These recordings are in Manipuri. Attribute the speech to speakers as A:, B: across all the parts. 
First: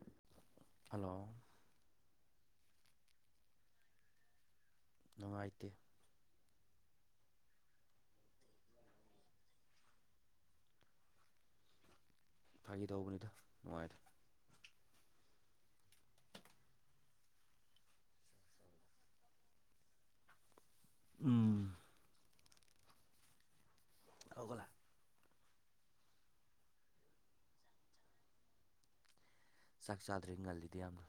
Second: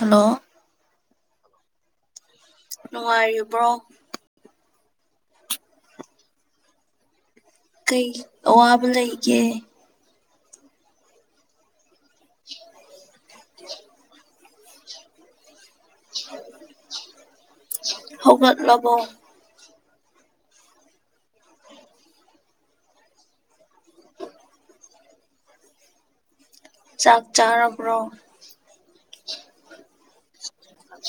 A: ꯍꯜꯂꯣ
B: ꯍꯜꯂꯣ
A: ꯅꯨꯡꯉꯥꯏꯔꯤꯕ꯭ꯔꯣ
B: ꯅꯨꯡꯉꯥꯏꯇꯦ
A: ꯀꯩ ꯑꯋꯥꯕ ꯂꯩꯒꯦ
B: ꯐꯥꯒꯤ ꯇꯧꯕꯅꯤꯗ ꯅꯨꯡꯉꯥꯏꯗ
A: ꯍꯧꯒꯠꯂꯕꯣ
B: ꯎꯝ ꯍꯧꯒꯠꯂꯥ
A: ꯆꯥꯛ ꯆꯥꯔꯕ꯭ꯔꯣ
B: ꯆꯥꯛ ꯆꯥꯗ꯭ꯔꯤ ꯉꯜꯂꯤꯗ ꯌꯥꯝꯅ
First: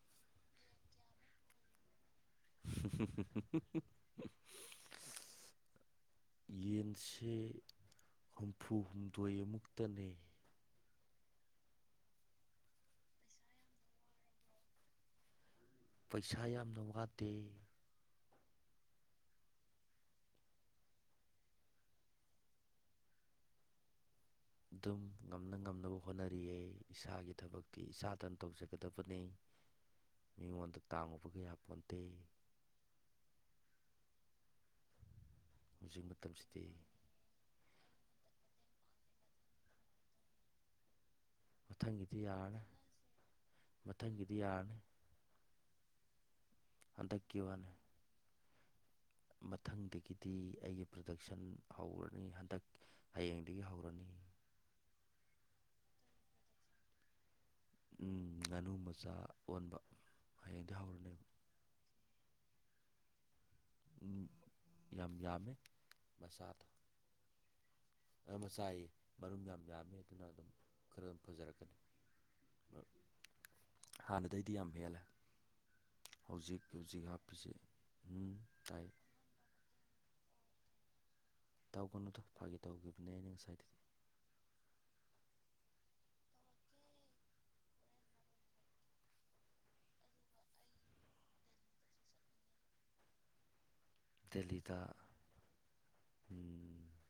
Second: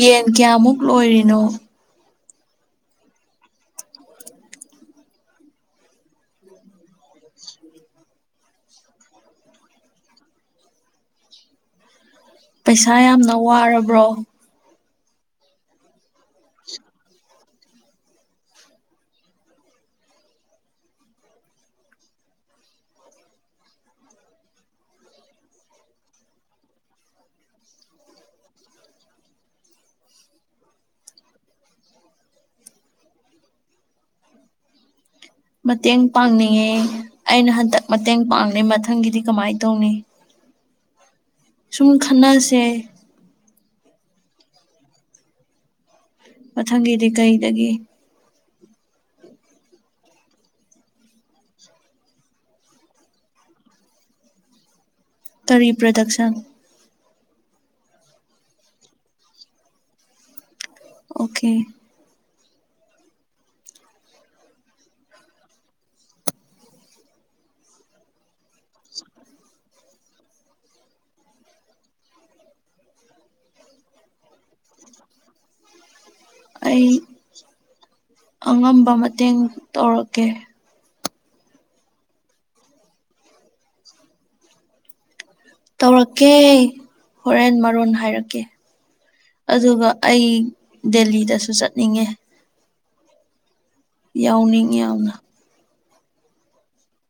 A: ꯌꯦꯟ ꯀꯌꯥꯃꯨꯛ ꯂꯣꯏꯔꯤꯅꯣ
B: [inaudible]
A: [inaudible]
B: ꯌꯦꯟꯁꯦ ꯍꯨꯝꯐꯨ ꯍꯨꯝꯗꯣꯏ ꯑꯃꯨꯛꯇꯅꯦ
A: ꯄꯩꯁꯥ ꯌꯥꯝꯅ ꯋꯥꯔꯕ꯭ꯔꯣ
B: ꯄꯩꯁꯥ ꯌꯥꯝꯅ ꯋꯥꯠꯇꯦ ꯑꯗꯨꯝ ꯉꯝꯅ ꯉꯝꯅꯕ ꯍꯣꯠꯅꯔꯤꯑꯦ ꯏꯁꯥꯒꯤ ꯊꯕꯛꯇꯤ ꯏꯁꯥꯇꯅ ꯇꯧꯖꯒꯗꯕꯅꯦ
A: [inaudible]
B: ꯃꯤꯉꯣꯟꯗ ꯇꯥꯡꯉꯨꯕ ꯀꯌꯥ ꯄꯣꯟꯇꯦ
A: ꯃꯇꯦꯡ
B: ꯍꯧꯖꯤꯛ ꯃꯇꯝꯁꯤꯗꯤ
A: ꯄꯥꯡꯅꯤꯡꯉꯦ ꯑꯩꯅ ꯍꯟꯗꯛ ꯃꯇꯦꯡ ꯄꯥꯡꯂꯤ ꯃꯊꯪꯒꯤꯗꯤ ꯀꯃꯥꯏ ꯇꯧꯅꯤ꯫ ꯁꯨꯝ
B: ꯃꯊꯪꯒꯤꯗꯤ ꯌꯥꯔꯅꯤ
A: ꯈꯟꯅꯁꯦ
B: ꯃꯊꯪꯒꯤꯗꯤ ꯌꯥꯔꯅꯤ꯫
A: ꯃꯊꯪꯒꯤꯗꯤ
B: ꯍꯟꯗꯛꯀꯤ
A: ꯀꯩꯗꯒꯤ꯫
B: ꯋꯥꯅꯤ ꯃꯊꯪꯗꯒꯤꯗꯤ ꯑꯩꯒꯤ ꯄ꯭ꯔꯗꯛꯁꯟ ꯍꯧꯔꯅꯤ ꯍꯟꯗꯛ꯫ ꯍꯌꯦꯡꯗꯒꯤ ꯍꯧꯔꯅꯤ꯫
A: ꯀꯔꯤ ꯄ꯭ꯔꯗꯛꯁꯟ꯫
B: ꯎꯝ ꯉꯥꯅꯨ ꯃꯆꯥ ꯑꯣꯟꯕ ꯍꯌꯦꯡꯗꯤ ꯍꯧꯔꯅꯦ꯫
A: ꯑꯣꯀꯦ꯫
B: ꯎꯝ ꯌꯥꯝ ꯌꯥꯝꯃꯦ ꯃꯁꯥꯗ꯫ ꯃꯁꯥꯏ ꯃꯔꯨꯝ ꯌꯥꯝ ꯌꯥꯝꯃꯦ ꯑꯗꯨꯅ ꯑꯗꯨꯝ ꯈꯔ ꯑꯗꯨꯝ ꯐꯖꯔꯛꯀꯅꯤ ꯑ ꯍꯥꯟꯅꯗꯩꯗꯤ ꯌꯥꯝ ꯍꯦꯜꯂꯦ ꯍꯧꯖꯤꯛ
A: ꯑꯩ
B: ꯍꯧꯖꯤꯛ ꯍꯥꯞꯄꯁꯦ ꯍꯨꯝ ꯇꯥꯏ
A: ꯇꯦꯡ ꯇꯧꯔꯛꯀꯦ
B: ꯇꯧꯒꯅꯨꯗꯣ ꯐꯥꯒꯤ ꯇꯧꯒꯤꯕꯅꯦ ꯑꯩꯅ ꯉꯁꯥꯏꯗꯤ
A: ꯇꯧꯔꯛꯀꯦ ꯍꯣꯔꯦꯟ ꯃꯔꯣꯟ ꯍꯥꯏꯔꯛꯀꯦ ꯑꯗꯨꯒ ꯑꯩ ꯗꯦꯜꯂꯤꯗꯁꯨ ꯆꯠꯅꯤꯡꯉꯦ ꯌꯥꯎꯅꯤꯡꯉꯤ
B: ꯗꯦꯜꯂꯤꯗ
A: ꯌꯥꯝꯅ
B: ꯎꯝ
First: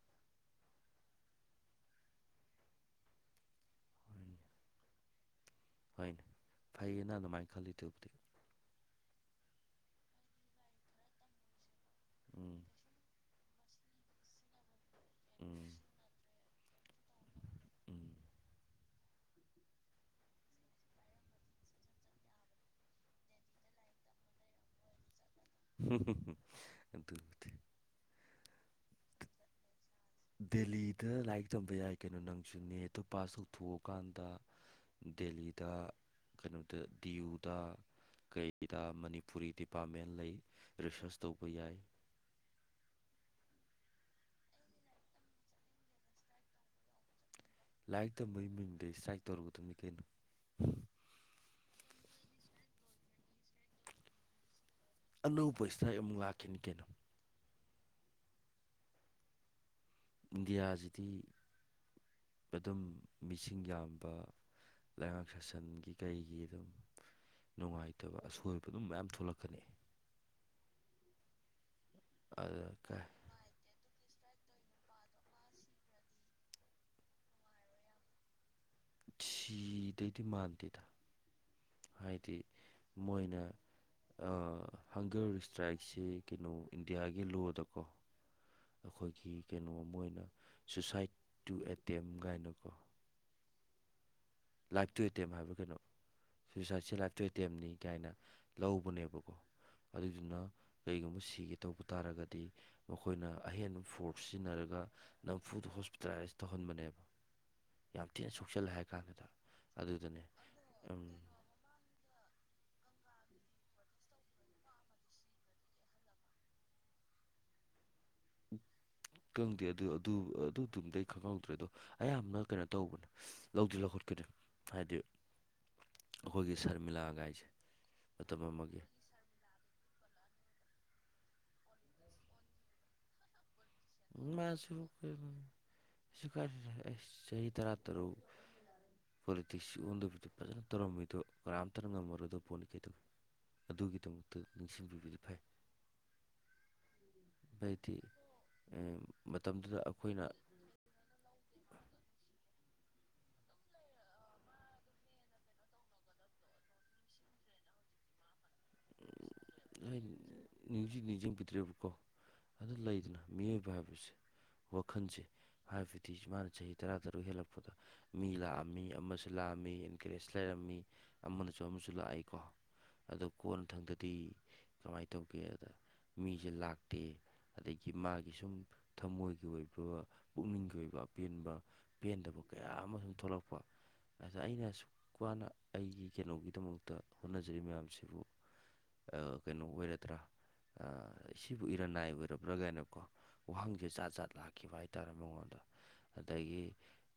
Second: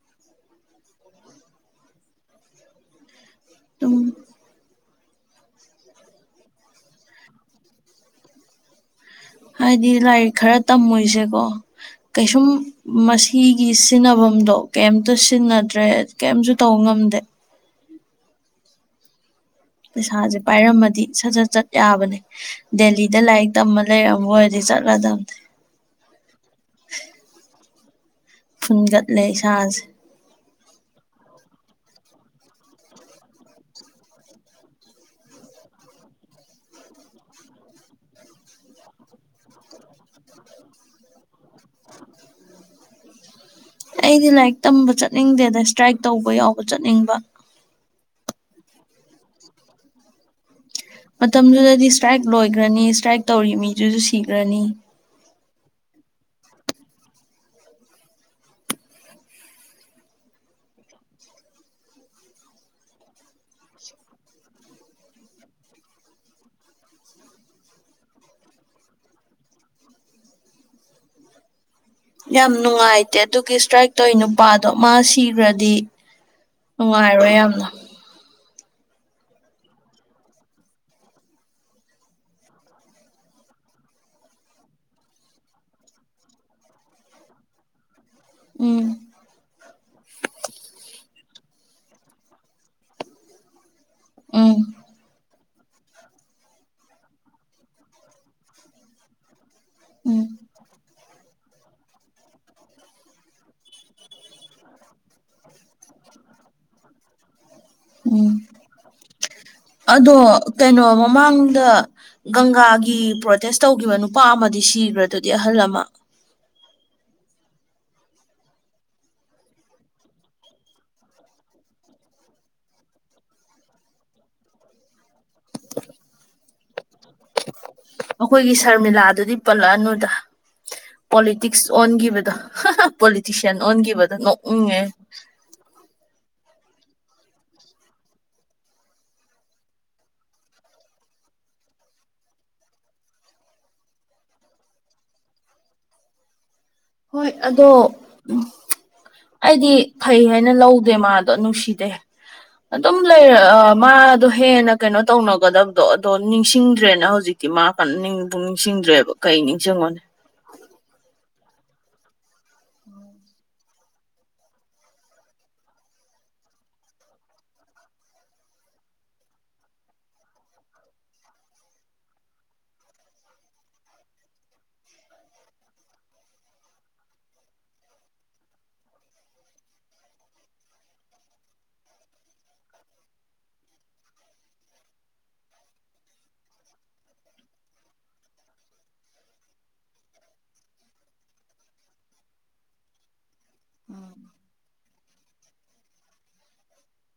A: ꯑꯗꯨꯝ
B: ꯍꯣꯏꯅꯦ ꯍꯣꯏꯅꯦ ꯐꯩꯌꯦ ꯅꯪ ꯑꯗꯨꯃꯥꯏ ꯈꯜꯂꯤꯗꯨꯕꯨꯗꯤ
A: ꯍꯥꯏꯗꯤ ꯂꯥꯏꯔꯤꯛ ꯈꯔ ꯇꯝꯃꯣꯏꯁꯦꯀꯣ ꯀꯩꯁꯨꯝ
B: ꯎꯝ
A: ꯃꯁꯤꯒꯤ ꯁꯤꯖꯤꯟꯅꯐꯝꯗꯣ ꯀꯩꯝꯇ
B: ꯎꯝ
A: ꯁꯤꯖꯤꯟꯅꯗ꯭ꯔꯦ ꯀꯔꯤꯝꯁꯨ ꯇꯧ ꯉꯝꯗꯦ
B: ꯎꯝ
A: ꯄꯩꯁꯥꯖꯦ ꯄꯥꯏꯔꯝꯃꯗꯤ ꯁ ꯖꯠ ꯆꯠ ꯌꯥꯕꯅꯦ ꯗꯦꯂꯤꯗ ꯂꯥꯏꯔꯤꯛ ꯇꯝꯃ ꯂꯩꯔꯝꯃꯣꯏꯔꯗꯤ ꯆꯠꯂꯗꯝꯕ
B: ꯑꯗꯨꯗꯤ.
A: ꯐꯨꯟꯒꯠꯂꯦ ꯏꯁꯥꯁꯦ꯫
B: ꯗꯦꯜꯂꯤꯗ ꯂꯥꯏꯔꯤꯛ ꯇꯝꯕ ꯌꯥꯏ ꯀꯩꯅꯣ ꯅꯪꯁꯨ ꯅꯦꯠꯇꯣ ꯄꯥꯁ ꯇꯧꯊꯣꯛꯑꯀꯥꯟꯗ꯫ ꯗꯦꯜꯂꯤꯗ ꯀꯩꯅꯣꯗ ꯗꯤꯌꯎꯗ꯫ ꯀꯩꯗ ꯃꯅꯤꯄꯨꯔꯤ ꯗꯤꯄꯥꯔꯠꯃꯦꯟ ꯂꯩ ꯔꯤꯁꯔꯁ ꯇꯧꯕ ꯌꯥꯏ꯫
A: ꯑꯩꯗꯤ ꯂꯥꯏꯔꯤꯛ ꯇꯝꯕ ꯆꯠꯅꯤꯡꯗꯦꯗ ꯏꯁꯇ꯭ꯔꯥꯏꯛ ꯇꯧꯕ ꯌꯥꯎꯕ ꯆꯠꯅꯤꯡꯕ꯫
B: ꯂꯥꯏꯔꯤꯛ ꯇꯝꯕꯒꯤ ꯃꯃꯤꯡꯗ ꯏꯁꯇ꯭ꯔꯥꯏꯛ ꯇꯧꯔꯨꯒꯗꯕꯅꯤ ꯀꯩꯅꯣ꯫
A: ꯃꯇꯝꯗꯨꯗꯗꯤ ꯏꯁꯇ꯭ꯔꯥꯏꯛ ꯂꯣꯏꯈ꯭ꯔꯅꯤ ꯏꯁꯇ꯭ꯔꯥꯏꯛ ꯇꯧꯔꯤ ꯃꯤꯗꯨꯁꯨ ꯁꯤꯈ꯭ꯔꯅꯤ꯫
B: ꯑꯅꯧꯕ ꯏꯁꯇ ꯑꯩ ꯑꯃꯨꯛ ꯂꯥꯛꯈꯤꯅꯤ ꯀꯩꯅꯣ꯫ ꯏꯟꯗꯤꯌꯥꯁꯤꯗꯤ ꯑꯗꯨꯝ ꯃꯤꯁꯤꯡ ꯌꯥꯝꯕ꯫ ꯂꯩꯉꯥꯛ ꯁꯥꯁꯟꯒꯤ ꯀꯩꯒꯤ ꯑꯗꯨꯝ ꯅꯨꯡꯉꯥꯏꯇꯕ ꯑꯁꯣꯏꯕ ꯑꯗꯨꯝ ꯃꯌꯥꯝ ꯊꯣꯛꯂꯛꯀꯅꯤ ꯑꯗ
A: ꯌꯥꯝꯅꯅꯨꯡꯉ
B: ꯀꯥꯏ
A: ꯑꯥꯏꯦ ꯑꯗꯨꯒꯤ ꯏꯁꯇ꯭ꯔꯥꯏꯛ ꯇꯧꯏ ꯅꯨꯄꯥꯗꯣ ꯃꯥ ꯁꯤꯈ꯭ꯔꯗꯤ ꯅꯨꯡꯉꯥꯏꯔꯣꯏ ꯌꯥꯝꯅ
B: ꯁꯤꯗꯩꯗꯤ ꯃꯥꯟꯗꯦꯗ ꯍꯥꯏꯗꯤ ꯃꯣꯏꯅ ꯍꯪꯒꯔ ꯏꯁꯇ꯭ꯔꯥꯏꯛꯁꯤ ꯀꯩꯅꯣ ꯏꯟꯗꯤꯌꯥꯒꯤ ꯂꯣꯗꯀꯣ
A: ꯎꯝ
B: ꯑꯩꯈꯣꯏꯒꯤ ꯀꯩꯅꯣ ꯑꯃ ꯑꯣꯏꯅ ꯁꯨꯏꯁꯥꯏꯠ ꯇꯨ ꯑꯦꯇꯦꯝ ꯀꯥꯏꯅꯀꯣ
A: ꯎꯝ
B: ꯂꯥꯏꯇꯨ ꯑꯦꯇꯦꯝ ꯍꯥꯏꯕ ꯀꯩꯅꯣ ꯁꯨꯋꯏꯁꯥꯏꯠꯁꯦ ꯂꯥꯏ ꯇꯨ ꯑꯦꯇꯦꯝꯅꯤ ꯀꯥꯏꯅ ꯂꯧꯕꯅꯦꯕꯀꯣ
A: ꯎꯝ
B: ꯑꯗꯨꯏꯗꯨꯅ ꯀꯔꯤꯒꯨꯝꯕ ꯁꯤꯒꯦ ꯇꯧꯕ ꯇꯥꯔꯒꯗꯤ ꯃꯈꯣꯏꯅ ꯑꯍꯦꯟꯕ ꯐꯣꯔꯁ ꯁꯤꯖꯤꯟꯅꯔꯒ ꯅꯝꯐꯨꯗ ꯍꯣꯁꯄꯤꯇꯥꯂꯥꯏꯁ ꯇꯧꯍꯟꯕꯅꯦꯕ꯫
A: ꯎ [inaudible] [unintelligible]
B: ꯌꯥꯝ ꯊꯤꯅ ꯁꯣꯛꯆꯜꯂꯦ ꯍꯥꯏ ꯀꯥꯟꯗꯨꯗ꯫
A: ꯑꯗꯣ
B: ꯑꯗꯨꯗꯅꯦ
A: ꯀꯩꯅꯣ
B: ꯎꯝ
A: ꯃꯃꯥꯡ꯫ ꯗ ꯒꯪꯒꯥꯒꯤ ꯄ꯭ꯔꯣꯇꯦꯁ ꯇꯧꯈꯤꯕ ꯅꯨꯄꯥ ꯑꯃꯗꯤ ꯁꯤꯈ꯭ꯔꯗꯨꯗꯤ ꯑꯍꯜ ꯑꯃ
B: ꯈꯪꯗꯦ ꯑꯗꯨ ꯑꯗꯨ ꯑꯗꯨꯗꯨꯝꯗꯤꯩ ꯈꯪꯍꯧꯗ꯭ꯔꯦ ꯑꯗꯣ꯫ ꯑꯌꯥꯝꯕꯅ ꯀꯩꯅꯣ ꯇꯧꯕꯅꯦ ꯂꯧꯗꯤ ꯂꯧꯈꯠꯀꯗ ꯍꯥꯏꯗꯤ꯫ ꯑꯈꯣꯏꯒꯤ ꯁꯔꯃꯤꯂꯥꯒꯥꯏꯁ‌ꯦ꯫
A: ꯑꯈꯣꯏꯒꯤ ꯁꯔꯃꯤꯂꯥꯗꯨꯗꯤ꯫ ꯄꯥꯜꯂꯥꯛꯅꯨꯗ ꯄꯣꯂꯤꯇꯤꯛꯁ ꯑꯣꯟꯒꯤꯕꯗꯣ꯫ ꯄꯣꯂꯤꯇꯤꯁꯤꯌꯥꯟ ꯑꯣꯟꯒꯤꯕꯗꯣ
B: ꯃꯥꯁꯨ
A: ꯅꯣꯛꯅꯤꯡꯉꯦ꯫
B: ꯑꯩꯁ ꯆꯍꯤ ꯇꯔꯥ ꯇꯔꯨꯨꯛ꯫ ꯄꯣꯂꯤꯇꯤꯛꯁ ꯑꫭꯟꯗꯕꯤꯗ ꯐꯖꯅ ꯇꯧꯔꯝꯃꯤꯗꯣ ꯀꯅꯥꯝꯇꯅ ꯉꯝꯃꯔꫭꯏꯗ ꯄꯣꯠꯅꯤ ꯀꯩꯗꯧꯑꯦ꯫ ꯑꯗꯨꯒꯤꯗꯃꯛꯇ ꯅꯤꯡꯁꯤꯡꯕꯤꯕꯗꯤ ꯐꯩ꯫
A: ꯍꯣꯏ ꯑꯗꯣ
B: ꯍꯥꯏꯗꯤ
A: ꯑꯩꯗꯤ
B: ꯃꯇꯝꯗꯨꯗ
A: ꯐꯩ
B: ꯑꯩꯈꯣꯏꯅ
A: ꯍꯥꯏꯅ ꯂꯧꯗꯦ ꯃꯥꯗꯣ ꯅꯨꯡꯁꯤ꯫ ꯗꯦ꯫ ꯑꯗꯨꯝ ꯂꯩꯔ ꯃꯥꯗꯣ ꯍꯦꯟꯅ ꯀꯩꯅꯣ ꯇꯧꯅꯒꯗꯕꯗꯣ ꯑꯗꯣ ꯅꯤꯡꯁꯤꯡꯗ꯭ꯔꯦꯅ ꯍꯧꯖꯤꯛ꯫ ꯗꯤ ꯃꯥ ꯀꯟꯅ ꯅꯤꯡꯕꯨ ꯅꯤꯡꯁꯤꯡꯗ꯭ꯔꯦꯕ ꯀꯩ ꯅꯤꯡꯁꯤꯡꯉꯣꯅꯤ
B: ꯅꯤꯡꯁꯤꯡ ꯅꯤꯡꯁꯤꯡꯕꯤꯗ꯭ꯔꯦꯕꯀꯣ ꯑꯗꯨꯗ ꯂꯩꯗꯅ ꯃꯤꯑꯣꯏꯕ ꯍꯥꯏꯕꯁꯦ ꯋꯥꯈꯜꯁꯦ ꯍꯥꯏꯕꯗꯤ ꯃꯥꯅ ꯆꯍꯤ ꯇꯔꯥ ꯇꯔꯨꯛ ꯍꯦꯜꯂꯛꯄꯗ ꯃꯤ ꯂꯥꯛꯑꯝꯃꯤ ꯑꯃꯁꯨ ꯂꯥꯛꯑꯝꯃꯤ ꯑꯦꯟꯀꯔꯦꯖ ꯂꯩꯔꯝꯃꯤ ꯑꯃꯁꯅꯁꯨ ꯑꯃꯁꯨ ꯂꯥꯛꯏꯀꯣ꯫ ꯑꯗꯣ ꯀꯣꯟꯅꯊꯪꯗꯗꯤ ꯀꯃꯥꯏꯅ ꯇꯧꯒꯦ ꯑꯗ ꯃꯤꯁꯦ ꯂꯥꯛꯇꯦ꯫ ꯑꯗꯒꯤ ꯃꯥꯒꯤ ꯁꯨꯝ ꯊꯃꯣꯏꯒꯤ ꯑꯣꯏꯕ ꯄꯨꯛꯅꯤꯡꯒꯤ ꯑꯣꯏꯕ ꯑꯄꯦꯟꯕ ꯄꯦꯟꯗꯕ ꯀꯌꯥ ꯑꯃꯁ ꯁꯨꯝ ꯊꯣꯛꯂꯛꯄ꯫ ꯑꯗ ꯑꯩꯅ ꯑꯁꯨꯛ ꯋꯥꯅ ꯑꯩꯒꯤ ꯀꯩꯅꯣꯒꯤꯗꯃꯛꯇ ꯍꯣꯠꯅꯖꯔꯤꯕ ꯃꯌꯥꯝꯁꯤꯕꯨ ꯀꯩꯅꯣ ꯑꯣꯏꯔꯗ꯭ꯔꯥ ꯁꯤꯕꯨ ꯏꯔꯅꯥꯏ ꯑꯣꯏꯔꯕ꯭ꯔꯥꯒꯥꯏꯅꯕꯀꯣ ꯋꯥꯍꯪꯁꯦ ꯆꯥꯠ ꯆꯥꯠ ꯂꯥꯛꯈꯤꯕ ꯍꯥꯏꯇꯥꯔꯦ ꯃꯉꯣꯟꯗ ꯑꯗꯒꯤ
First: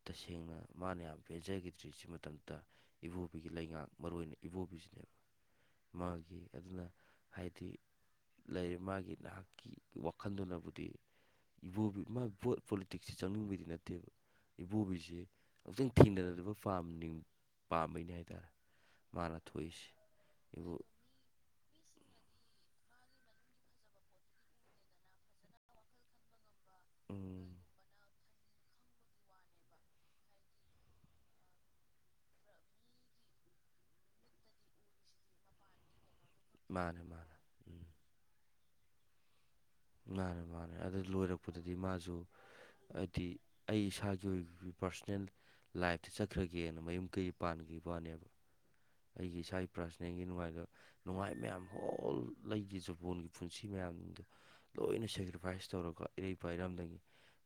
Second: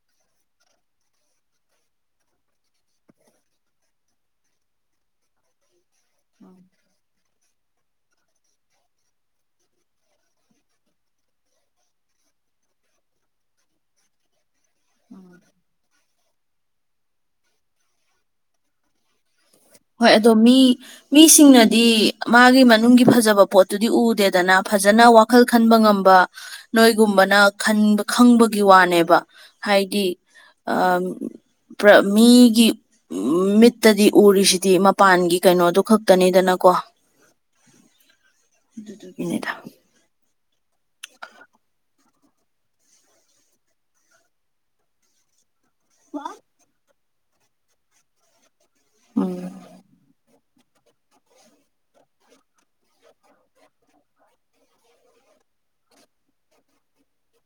B: ꯇꯁꯦꯡꯅ ꯃꯥꯅ ꯌꯥꯝ ꯄꯦꯟꯖꯈꯤꯗ꯭ꯔꯤ ꯁꯤ ꯃꯇꯝꯗ꯫ ꯏꯕꯣꯕꯤꯒꯤ ꯂꯩꯉꯥꯛ ꯃꯔꯨ ꯑꯣꯏꯅ ꯏꯕꯣꯕꯤꯁꯤꯅꯦꯕ꯫ ꯃꯥꯒꯤ ꯑꯗꯨꯅ ꯍꯥꯏꯗꯤ꯫ ꯂꯩꯔꯤ ꯃꯥꯒꯤ ꯅꯍꯥꯛꯀꯤ ꯋꯥꯈꯜꯗꯨꯅꯕꯨꯗꯤ꯫ ꯏꯕꫭꯕꯤ ꯃꯥ ꯕꯣꯠ ꯄꯣꯂꯤꯇꯤꯁꯁꯦ ꯆꯪꯅꯤꯡꯕꯩꯗꯤ ꯅꯠꯇꯦꯕ꯫ ꯏꯕꯣꯕꯤꯁꯤ ꯑꯃꯨꯛꯇꯪ ꯊꯦꯡꯅꯅꯤꯡꯕ ꯄꯥ ꯄꯥꯝꯕꯩꯅꯤ ꯍꯥꯏꯇꯥꯔꯦ꯫ ꯃꯥꯅ ꯊꯣꯛꯏꯁꯤ꯫
A: ꯍꯣꯏ ꯑꯗꯣ ꯃꯤ ꯃꯤꯁꯤꯡꯅꯗꯤ꯫ ꯃꯥꯒꯤ ꯃꯅꯨꯡꯒꯤ ꯐꯖꯕ ꯄꯣꯠꯇꯨꯗꯤ ꯎꯗꯦꯗꯅ ꯐꯖꯅ ꯋꯥꯈꯜ ꯈꯟꯕ ꯉꯝꯕ꯫ ꯅꯣꯏꯒꯨꯝꯕꯅ
B: ꯎꯝ
A: ꯈꯟꯕ ꯈꯪꯕꯒꯤ ꯋꯥꯅꯦꯕ ꯍꯥꯏꯗꯤ ꯑꯥ꯫ ꯄ꯭ꯔꯥ ꯃꯤꯒꯤ ꯃꯠꯇꯗꯤ ꯎꯔꯤꯁꯤ꯫ ꯗꯤ ꯃꯄꯥꯟꯒꯤ ꯀꯩꯅꯣꯗꯨ ꯈꯛꯇꯅꯤꯗꯅ꯫
B: ꯃꯥꯅꯦ ꯃꯥꯅꯦ ꯫
A: ꯃꯤꯅ‌ꯦꯗ꯫
B: ꯃꯥꯅꯦ ꯃꯥꯅꯦ ꯑꯗꯨ ꯂꯣꯏꯔꯛꯄꯗꯗꯤ ꯃꯥꯁꯨ꯫ ꯍꯥꯏꯗꯤ ꯑꯩ ꯏꯁꯥꯒꯤ ꯑꯣꯏꯕ ꯄꯥꯔꯁꯣꯅꯦꯜ꯫ ꯂꯥꯏꯐꯇ ꯆꯠꯈ꯭ꯔꯒꯦꯅ ꯃꯌꯨꯝ ꯀꯩ ꯄꯥꯟꯒꯤꯕꯩ ꯋꯥꯅ‌ꯦꯕ꯫
A: ꯎꯝ
B: ꯑꯩꯒꯤ ꯏꯁꯥꯒꯤ ꯄ꯭ꯔꯥꯁꫭꯅꯦꯜꯒꯤ ꯅꯨꯡꯉꯥꯏꯕ꯫ ꯅꯨꯡꯉꯥꯏ ꯃꯌꯥꯝ ꯍꯣꯜ ꯂꯩꯒꯤ ꯖꯄꯣꯟꯒꯤ ꯄꯨꯟꯁꯤ ꯃꯌꯥꯝꯗ꯫ ꯂꯣꯏꯅ ꯁꯦꯀ꯭ꯔꯤꯐꯥꯏꯁ ꯇꯧꯔꯒ ꯏꯔꯩꯄꯥꯛ ꯏꯔꯝꯗꯝꯒꯤ꯫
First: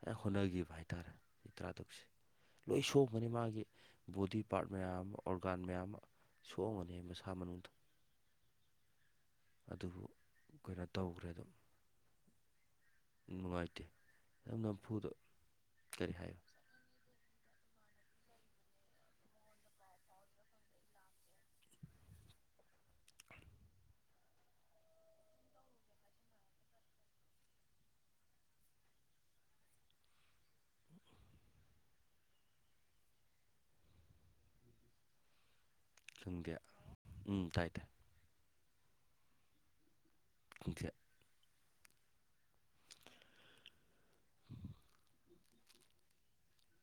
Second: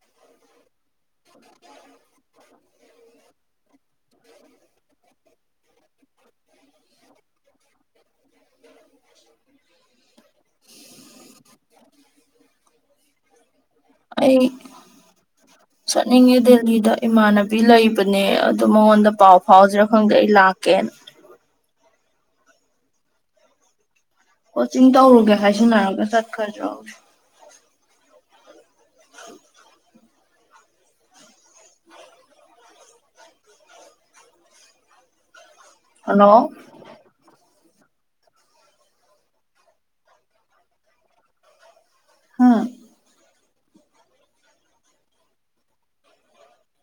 B: ꯅ ꯍꯣꯠꯅꯒꯤꯕ ꯍꯥꯏꯇꯥꯔꯦ ꯃꯤ ꯇꯔꯥ ꯇꯔꯨꯛꯁꯤ꯫ ꯂꯣꯏ ꯁꯣꯛꯑꯝꯒꯅꯤ ꯃꯥꯒꯤ ꯕꯣꯗꯤ ꯄꯥꯔꯠ ꯃꯌꯥꯝ ꯑꫭꯔꯒꯥꯟ ꯃꯌꯥꯝ ꯑꯃ꯫ ꯁꯣꯛꯑꯝꯒꯅꯤ ꯃꯁꯥ ꯃꯅꯨꯡꯗꯨ꯫ ꯑꯗꯨꯕꯨ ꯀꯩꯅꫭ ꯇꯧꯈ꯭ꯔꯦ ꯑꯗꯨꯝ꯫ ꯅꯨꯡꯉꯥꯏꯇꯦ꯫
A: ꯑꯩ
B: ꯑꯗꯨꯝ ꯅꯝꯐꯨꯗ ꯀꯔꯤ ꯍꯥꯏꯌꯣ
A: ꯆꯠꯅꯤꯡꯗꯤꯜ꯫ ꯅꯤꯗ ꯏꯃꯥꯟꯅꯕꯤ ꯂꯩꯕꯅꯦ ꯑꯗꫭ ꯃꯉꯣꯟꯗ ꯄꯥꯎ ꯐꯥꯎꯁꯤꯔ ꯈꯪꯗꯦ ꯑꯩ ꯂꯥꯛꯀꯦꯅ꯫
B: [unintelligible]
A: ꯀꯣꯆꯤꯡ ꯇꯧꯔꯨꯒꯦ ꯍꯥꯏꯖꯤꯟꯅꯔꯒ ꯆꯠꯈ꯭ꯔꯥ ꯁꯤꯔ ꯈꯪꯗ‌ꯦ꯫ [inaudible] ꯍꯜꯂꯣ
B: ꯈꯪꯗꯦ ꯎꯝ ꯇꯥꯏ ꯇꯥꯏ [unintelligible]
A: ꯍꯥꯥ [inaudible]
B: [inaudible]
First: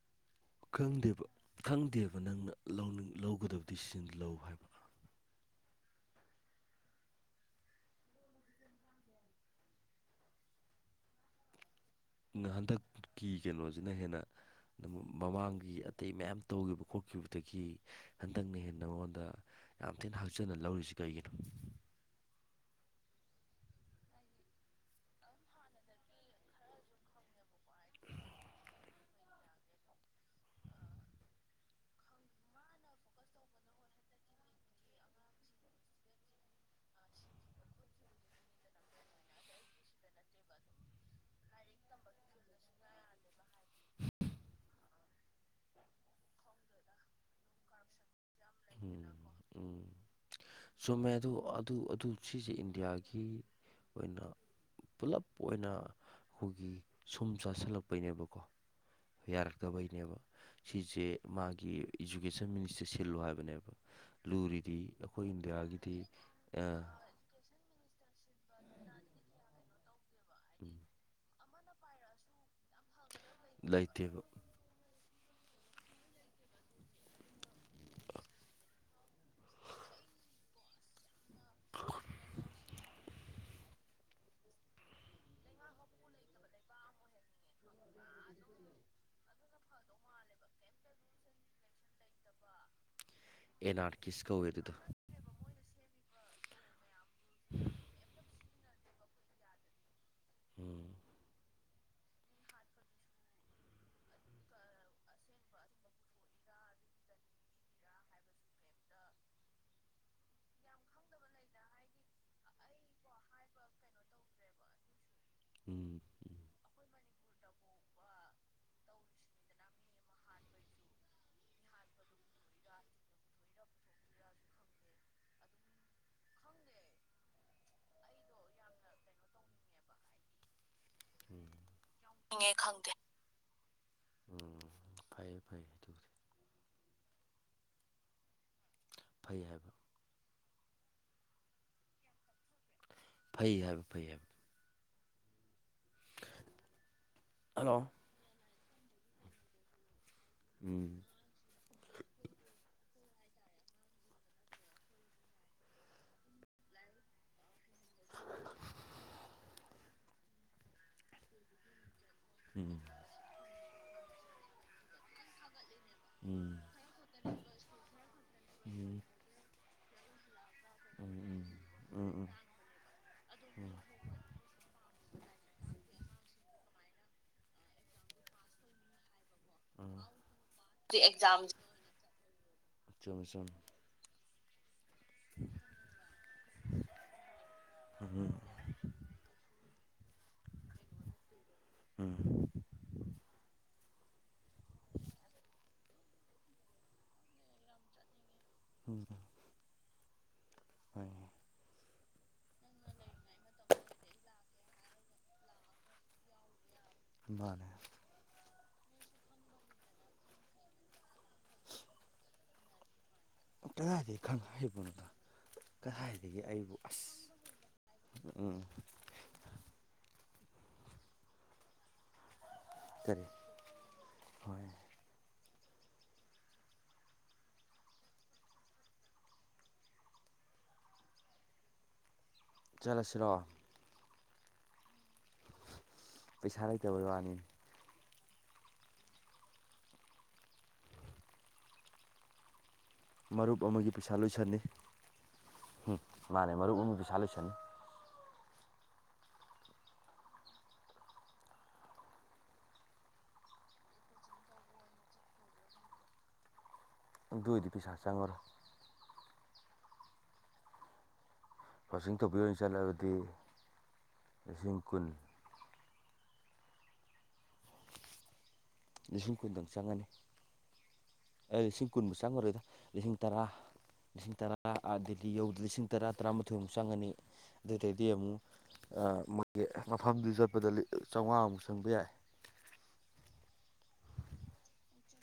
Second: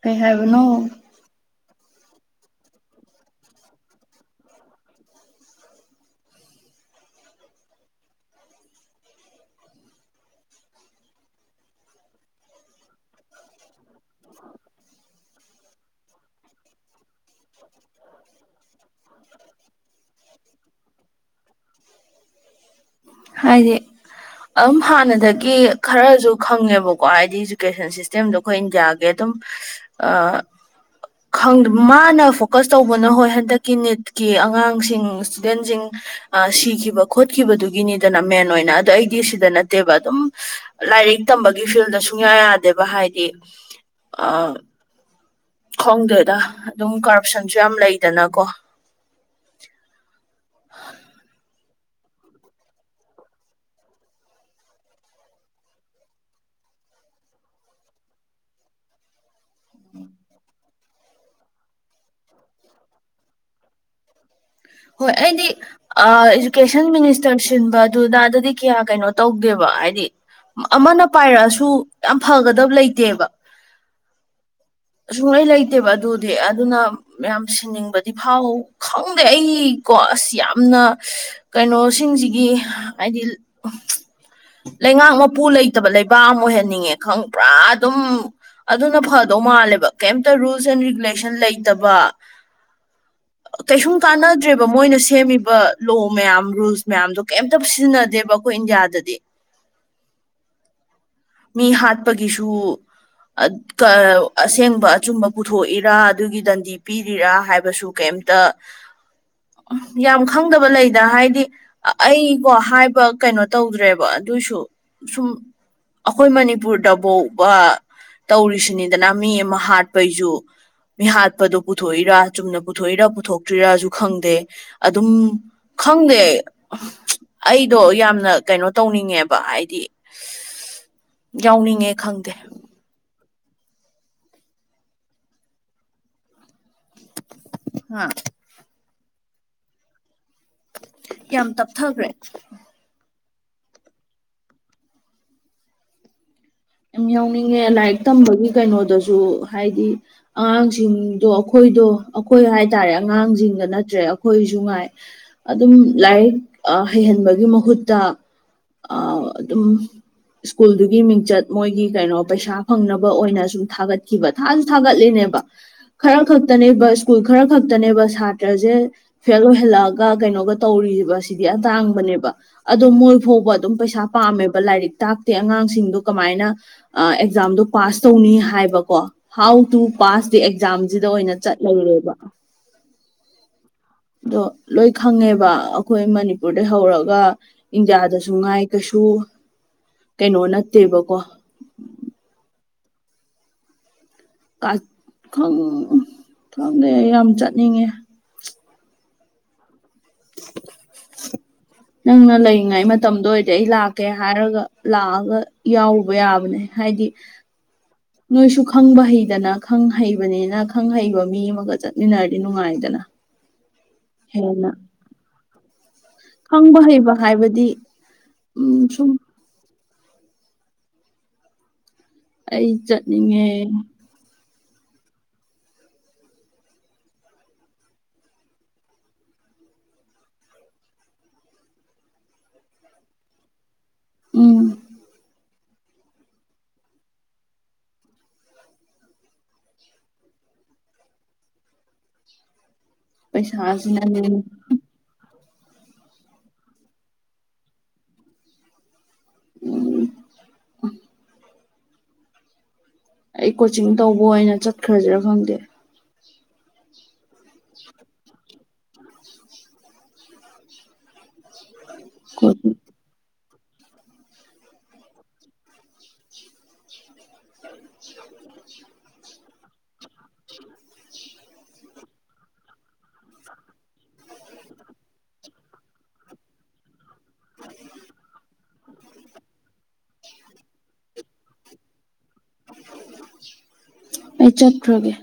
A: ꯀꯩ ꯍꯥꯏꯕꯅꯣ
B: ꯈꯪꯗꯦꯕ ꯈꯪꯗꯦꯕ ꯅꯪꯅ ꯂꯧ ꯂꯧꯒꯗꯕ ꯗꯤꯁꯤꯖꯟ ꯂꯧ ꯍꯥꯏꯕ ꯍꯟꯗꯛꯀꯤ ꯀꯩꯅꯣꯖꯤꯅ ꯍꯦꯟꯅ ꯃꯃꯥꯡꯒꯤ ꯑꯇꯩ ꯃꯌꯥꯝ ꯇꯧꯈꯤꯕ ꯈꯣꯠꯈꯤꯕꯗꯒꯤ ꯍꯟꯗꯛꯅ ꯍꯦꯟꯅ ꯃꯉꯣꯟꯗ ꯌꯥꯝ ꯊꯤꯅ ꯍꯛꯆꯟꯅ ꯂꯧꯔꯤꯁꯤ ꯀꯩꯒꯤꯅꯣ
A: ꯍꯥꯏꯗꯤ ꯑꯗꯨꯝ ꯍꯥꯟꯅꯗꯒꯤ ꯈꯔꯁꯨ ꯈꯪꯉꯦꯕꯀꯣ ꯍꯥꯏꯗꯤ ꯏꯗꯨꯀꯦꯁꯟ ꯁꯤꯁꯇꯦꯝꯗꯣ ꯑꯩꯈꯣꯏ ꯏꯟꯗꯤꯌꯥꯒꯤ ꯑꯗꯨꯝ ꯃꯥꯅ ꯐꯣꯀꯁ ꯇꯧꯕꯅ ꯍꯣꯏ ꯍꯟꯗꯛꯀꯤ ꯅꯤꯠꯀꯤ ꯑꯉꯥꯡꯁꯤꯡ ꯏꯁꯇꯨꯗꯦꯟꯁꯤꯡ꯫ ꯑꯥ ꯁꯤꯈꯤꯕ ꯈꯣꯠꯈꯤꯕꯗꯨꯒꯤꯅꯤꯗꯅ ꯃꯦꯟ ꯑꯣꯏꯅ ꯑꯗꯣ ꯑꯩꯗꯤ ꯁꯤꯗ ꯅꯠꯇꯦꯕ ꯑꯗꯨꯝ꯫ ꯂꯥꯏꯔꯤꯛ ꯇꯝꯕꯒꯤ ꯐꯤꯜꯗ ꯁꯨꯡꯌꯥ ꯌꯥꯗꯦꯕ ꯍꯥꯏꯗꯤ ꯑꯥ꯫ ꯈꯣꯡꯗꯦꯗ ꯑꯗꯨꯝ ꯀꯔꯞꯁꯟꯁꯨ ꯌꯥꯝ ꯂꯩꯗꯅꯀꯣ꯫
B: ꯎꯝ ꯎꯝ꯫ ꯆꯨꯝꯃꯦ ꯑꯗꯨ ꯑꯗꯨ ꯑꯗꯨ ꯁꯤꯁꯦ ꯏꯟꯗꯤꯌꯥꯒꯤ ꯑꯣꯏꯅ꯫ ꯄꯨꯂꯞ ꯑꯣꯏꯅ ꯑꯈꯣꯏꯒꯤ ꯁꯨꯝ ꯆꯥꯁꯤꯜꯂꯛꯄꯩꯅꯦꯕꯀꯣ꯫ ꯌꯥꯔꯛꯇꯕꯩꯅꯦꯕ꯫ ꯁꯤꯁꯦ ꯃꯥꯒꯤ ꯏꯖꯨꯀꯦꯁꯟ ꯃꯤꯅꯤꯁꯇꯔ ꯁꯤꯜꯂꯨ ꯍꯥꯏꯕꯅꯦꯕ ꯂꯨꯔꯤ꯫
A: ꯍꯣꯏ ꯑꯩꯗꯤ ꯏꯗꯨꯀꯦꯁꯟ ꯃꯤꯅꯤꯁ꯫ ꯁꯤꯟꯕ ꯑꯗꯨꯗ ꯗꯨꯗꯤ ꯀꯌꯥ ꯀꯩꯅꫭ ꯇꯧꯗ‌ꯦꯕ ꯍꯥꯏꯗꯤ
B: ꯎꯝ,
A: ꯑꯃꯥꯅ꯫ ꯄꯥꯏꯔꯛꯑꯁꯨ ꯌꯥꯝ ꯐꯒꯗꯕ ꯂꯩꯇꯦꯕ꯫
B: ꯂꯩꯇꯦꯕ
A: ꯁꯨꯡꯂꯩ ꯂꯩꯇꯦꯕ ꯑꯗꯨꯗꯤ ꯑꯗꯨꯅ ꯌꯥꯝ ꯁꯤꯟꯅꯤꯡꯕꯗꯤ ꯐꯥꯎ ꯈꯪꯗꯦ ꯑꯩ꯫ ꯀꯣ ꯑꯁ ꯌꯥꯝꯅ ꯀꯩꯅꯣꯁꯤꯡꯁꯤꯒꯤ ꯍꯥꯏꯗꯤ ꯂꯩꯉꯥꯛ ꯃꯄꯨ ꯂꯩꯇꯕ ꯂꯩꯕꯥꯛ ꯑꯃ ꯑꯣꯏꯍꯟꯅꯤꯡꯉꯦ ꯈꯪ ꯄꯨꯔꯥ ꯑꯗꯨꯝ ꯑꯗꯨꯅ ꯐꯥ ꯇꯧ ꯃꯥꯜꯂꯦꯕ ꯀꯦꯝꯇ ꯔꯨꯜꯁ ꯑꯦꯟ ꯔꯤꯒꯨꯂꯦꯁꯟ ꯂꯩꯇꯕ ꯀꯩꯁꯨꯨꯝ
B: ꯑꯦꯅꯥꯔꯀꯤꯁ
A: ꯀꯥꯟꯅ
B: ꯀꯧꯋꯦ ꯑꯗꯨꯗꯣ
A: ꯁꯦꯝꯃꯤꯕ ꯂꯣ ꯃꯌꯥꯝ ꯔꯨꯜꯁ ꯃꯌꯥꯝꯗꯣ ꯀꯦꯝꯇ ꯁꯤꯖꯤꯟꯅꯗꯦꯕ ꯑꯩꯈꯣꯏ ꯏꯟꯗꯤꯌꯥꯗꯗꯤ
B: ꯎꯝ
A: ꯃꯤ ꯍꯥꯠꯄꯒꯤꯁꯨ ꯑꯁꯦꯡꯕ ꯑꯆꯨꯝꯕ ꯄꯨꯊꯣꯛꯏꯔꯥ ꯑꯗꯨꯒꯤ ꯗꯟꯗꯤ ꯄꯤꯔꯤꯔꯥ ꯍꯥꯏꯕꯁꯨ ꯀꯩꯝꯇ ꯌꯥꯝ ꯈꯪꯗꯕ ꯂꯩꯗ ꯍꯥꯏꯗꯤ ꯑꯩꯀꯣ ꯍꯥꯏꯕ ꯀꯩꯅꯣ ꯇꯧꯗ꯭ꯔꯦꯕ ꯑꯗꯨꯁꯨ ꯁꯨꯝ
B: ꯎꯝ
A: ꯑꯩꯈꯣꯏ
B: ꯎꯝ
A: ꯃꯅꯤ ꯕꯨꯗꯕꯣꯛꯕ ꯇꯧꯔꯤꯁꯤꯅꯤꯗꯅ ꯃꯤ ꯑꯃ ꯍꯥꯠꯄꯩꯁꯨ ꯃꯤ ꯍꯥꯥꯠꯄꯗꯨꯣ ꯄꯨꯊꯣꯛꯏꯔꯥ ꯆꯨꯝꯅ ꯄꯨꯊꯣꯛꯏꯔꯥ ꯄꯨꯊꯣꯛꯇ꯭ꯔꯤꯔꯥꯁꯨ ꯈꯪꯗ ꯑꯗꯨꯝ ꯈꯪꯗꯦ ꯑꯩꯗꯣ ꯌꯥꯝꯅ ꯀꯩꯅꯣ ꯇꯧꯅꯤꯡꯉꯦꯕ ꯍꯥꯏꯗꯤ ꯌꯥꯎꯅꯤꯡꯉꯦ ꯈꯪꯗꯦ
B: ꯎꯝ ꯈꯗꯦ ꯎꯝ ꯐꯩꯌꯦ ꯐꯩꯌꯦ ꯑꯗꯨ
A: ꯍꯥꯥ
B: ꯐꯩ ꯍꯥꯏꯕ
A: ꯌꯥꯝ ꯇꯞꯊꯈ꯭ꯔꯦ
B: ꯐꯩ ꯍꯥꯏꯕ ꯐꯩ ꯍꯥꯏꯕ [inaudible]
A: ꯌꯥꯝ ꯌꯥꯎꯅꯤꯡꯉꯦ
B: ꯍꯜꯂꯣ
A: ꯂꯥꯏꯔꯤꯛ ꯇꯝꯕꯒꯤ ꯀꯩꯅꯣꯗꯁꯨ ꯍꯥꯏꯗꯤ
B: ꯎꯝ
A: ꯑꯉꯥꯡꯁꯤꯡꯗꯣ ꯑꯩꯈꯣꯏꯗꯣ ꯑꯩꯈꯣꯏ ꯍꯥꯏꯇꯥꯔꯦ ꯑꯉꯥꯡꯁꯤꯡꯗ ꯅꯠꯇ꯭ꯔꯦ ꯑꯩꯈꯣꯏꯁꯨ ꯉꯥꯏ ꯑꯗꯨꯝ ꯂꯥꯏꯔꯤꯛ ꯍꯩꯍꯟꯕꯒꯤ ꯃꯍꯨꯠꯇ ꯑꯗꯨꯝ ꯁ꯭ꯀꯨꯜꯗꯨꯒꯤ ꯃꯤꯡꯆꯠ ꯃꯣꯏꯒꯤ ꯀꯩꯅꯣ ꯄꯩꯁꯥ
B: ꯎꯝ
A: ꯐꯪꯅꯕ ꯑꯣꯏꯅꯁꯨ ꯊꯥꯒꯠ ꯈꯤꯕ ꯊꯖꯨ ꯊꯥꯒꯠꯂꯤꯅꯦꯕ ꯈꯔ
B: ꯎꯝ
A: ꯈꯛꯇꯅꯦꯕ ꯁ꯭ꯀꯨꯜ ꯈꯔ ꯈꯛꯇꯅꯦꯕ ꯁꯥꯇ꯭ꯔꯖꯦ
B: ꯎꯝ
A: ꯐꯦꯜ ꯑꯣꯏꯍꯜꯂꯛꯑꯒ ꯀꯩꯅꯣꯒ ꯇꯧꯔꯤꯕ ꯁꯤꯗꯤ
B: ꯎꯝ ꯎꯝ
A: ꯇꯥꯡꯕꯅꯦꯕ ꯑꯗꯣ ꯃꯣꯏ ꯐꯥꯎꯕ ꯑꯗꯨꯝ ꯄꯩꯁꯥ ꯄꯥꯝꯃꯦꯕ ꯂꯥꯏꯔꯤꯛ ꯇꯥꯛꯇꯦ ꯑꯉꯥꯡꯁꯤꯡꯗꯣ ꯀꯃꯥꯏꯅ ꯑꯦꯛꯖꯥꯝꯗꯣ ꯄꯥꯁ ꯇꯧꯅꯤ ꯍꯥꯏꯕꯀꯣ ꯍꯥꯎ ꯇꯨ
B: ꯎꯝ
A: ꯄꯥꯁ ꯗꯤ ꯑꯦꯛꯖꯥꯝꯁꯤꯗ ꯑꯣꯏꯅ ꯆꯠꯂꯨꯔꯦꯕ
B: ꯆꯨꯃꯦ ꯆꯨꯃꯦ
A: ꯑꯗꯣ ꯂꯣꯏ ꯈꯪꯉꯦꯕ ꯑꯩꯈꯣꯏ ꯃꯅꯤꯄꯨꯔꯗꯩ ꯍꯧꯔꯒ ꯏꯟꯗꯤꯌꯥꯗꯁꯨ
B: ꯎꯝ
A: ꯉꯥꯏ ꯀꯩꯁꯨ ꯀꯩꯅꯣ ꯅꯠꯇꯦꯕꯀꯣ
B: ꯎꯝ
A: ꯈꯪꯗꯦ ꯑꯩ ꯌꯥꯝ ꯆꯠꯅꯤꯡꯉꯦ
B: ꯊꯗ
A: ꯅꯪꯅ ꯂꯩꯔꯤꯉꯩ ꯃꯇꯝꯗ ꯑꯣꯏꯔꯗꯤ ꯑꯩ ꯂꯥꯛꯀꯦ ꯍꯥꯏꯔꯒ ꯂꯥꯛꯑꯒ ꯌꯥꯎꯔꯨꯕ ꯌꯥꯕꯅꯦ ꯍꯥꯏꯗꯤ
B: ꯃꯅꯦ
A: [inaudible] ꯅꯣꯏꯁꯨ ꯈꯪꯕ ꯍꯩꯗꯅ ꯈꯪ ꯍꯩꯕꯅꯤꯅ ꯈꯪ ꯍꯩꯕ ꯃꯤ ꯑꯃꯒ ꯆꯠꯃꯤꯟꯅꯔꯗꯤ ꯅꯨꯡꯉꯥꯏꯗꯅ
B: ꯀꯔꯥꯏꯗꯩ ꯈꯪ
A: ꯍꯦꯟꯅ
B: ꯍꯩꯕꯅꯣꯗ ꯀꯗꯥꯏꯗꯒꯤ ꯑꯩꯕꯨ
A: ꯈꯪꯕ
B: ꯑꯁ
A: ꯍꯩꯕ ꯍꯥꯏꯕꯗꯤ
B: ꯎꯝ
A: ꯑꯩ
B: ꯀꯔꯤ
A: ꯆꯠꯅꯤꯡꯉꯦ
B: ꯍꯣꯏ ꯆꯠꯂꯁꯤꯔꯣ
A: ꯎꯝ
B: ꯄꯩꯁꯥ ꯂꯩꯇꯕꯩ ꯋꯥꯅꯤ ꯃꯔꯨꯞ ꯑꯃꯒꯤ ꯄꯩꯁꯥ
A: ꯄꯩꯁꯥꯁꯤꯅꯅꯦ
B: ꯂꯣꯏꯁꯟꯅꯤ ꯎꯝ ꯃꯥꯅꯦ ꯃꯔꯨꯞ ꯑꯃꯒꯤ ꯄꯩꯁꯥ ꯂꯣꯏꯁꯟꯅꯤ
A: ꯎꯝ ꯑꯩ ꯀꯣꯆꯤꯡ ꯇꯧꯕ ꯑꯣꯏꯅ ꯆꯠꯈ꯭ꯔꯁꯤꯔꯥ ꯈꯪꯗꯦ
B: ꯑꯗꯨꯗꯨꯏꯗꯤ ꯄꯩꯁꯥ ꯆꯪꯉꯔꯣ ꯐꯣꯁꯤꯡ ꯇꯧꯕꯤ ꯑꯣꯏꯅ
A: ꯀꯣꯆꯤꯡ
B: ꯆꯠꯂꯒꯗꯤ ꯂꯤꯁꯤꯡ ꯀꯨꯟ
A: ꯑ
B: ꯂꯤꯁꯤꯡ ꯀꯨꯟꯗꯪ ꯆꯪꯉꯅꯤ ꯂꯤꯁꯤꯡ ꯀꯨꯟꯃꯨꯛ ꯆꯪꯉꯔꯣꯏꯗ ꯂꯤꯁꯤꯡ ꯇꯔꯥ ꯂꯤꯁꯤꯡ ꯇꯔꯥꯗꯤ ꯌꯧꯗ ꯂꯤꯁꯤꯡ ꯇꯔꯥ ꯇꯔꯥꯃꯥꯊꯣꯏꯃꯨꯛ ꯆꯪꯉꯅꯤ ꯑꯗꯨꯗꯩꯗꯤ ꯑꯃꯨꯛ ꯃꯣꯏꯒꯤ ꯃꯐꯝꯗꯨ ꯆꯠꯄꯗ ꯆꯥꯝꯃꯉꯥꯃꯨꯛ ꯆꯪꯕ ꯌꯥꯏ
A: ꯑꯩ ꯆꯠꯈ꯭ꯔꯒꯦ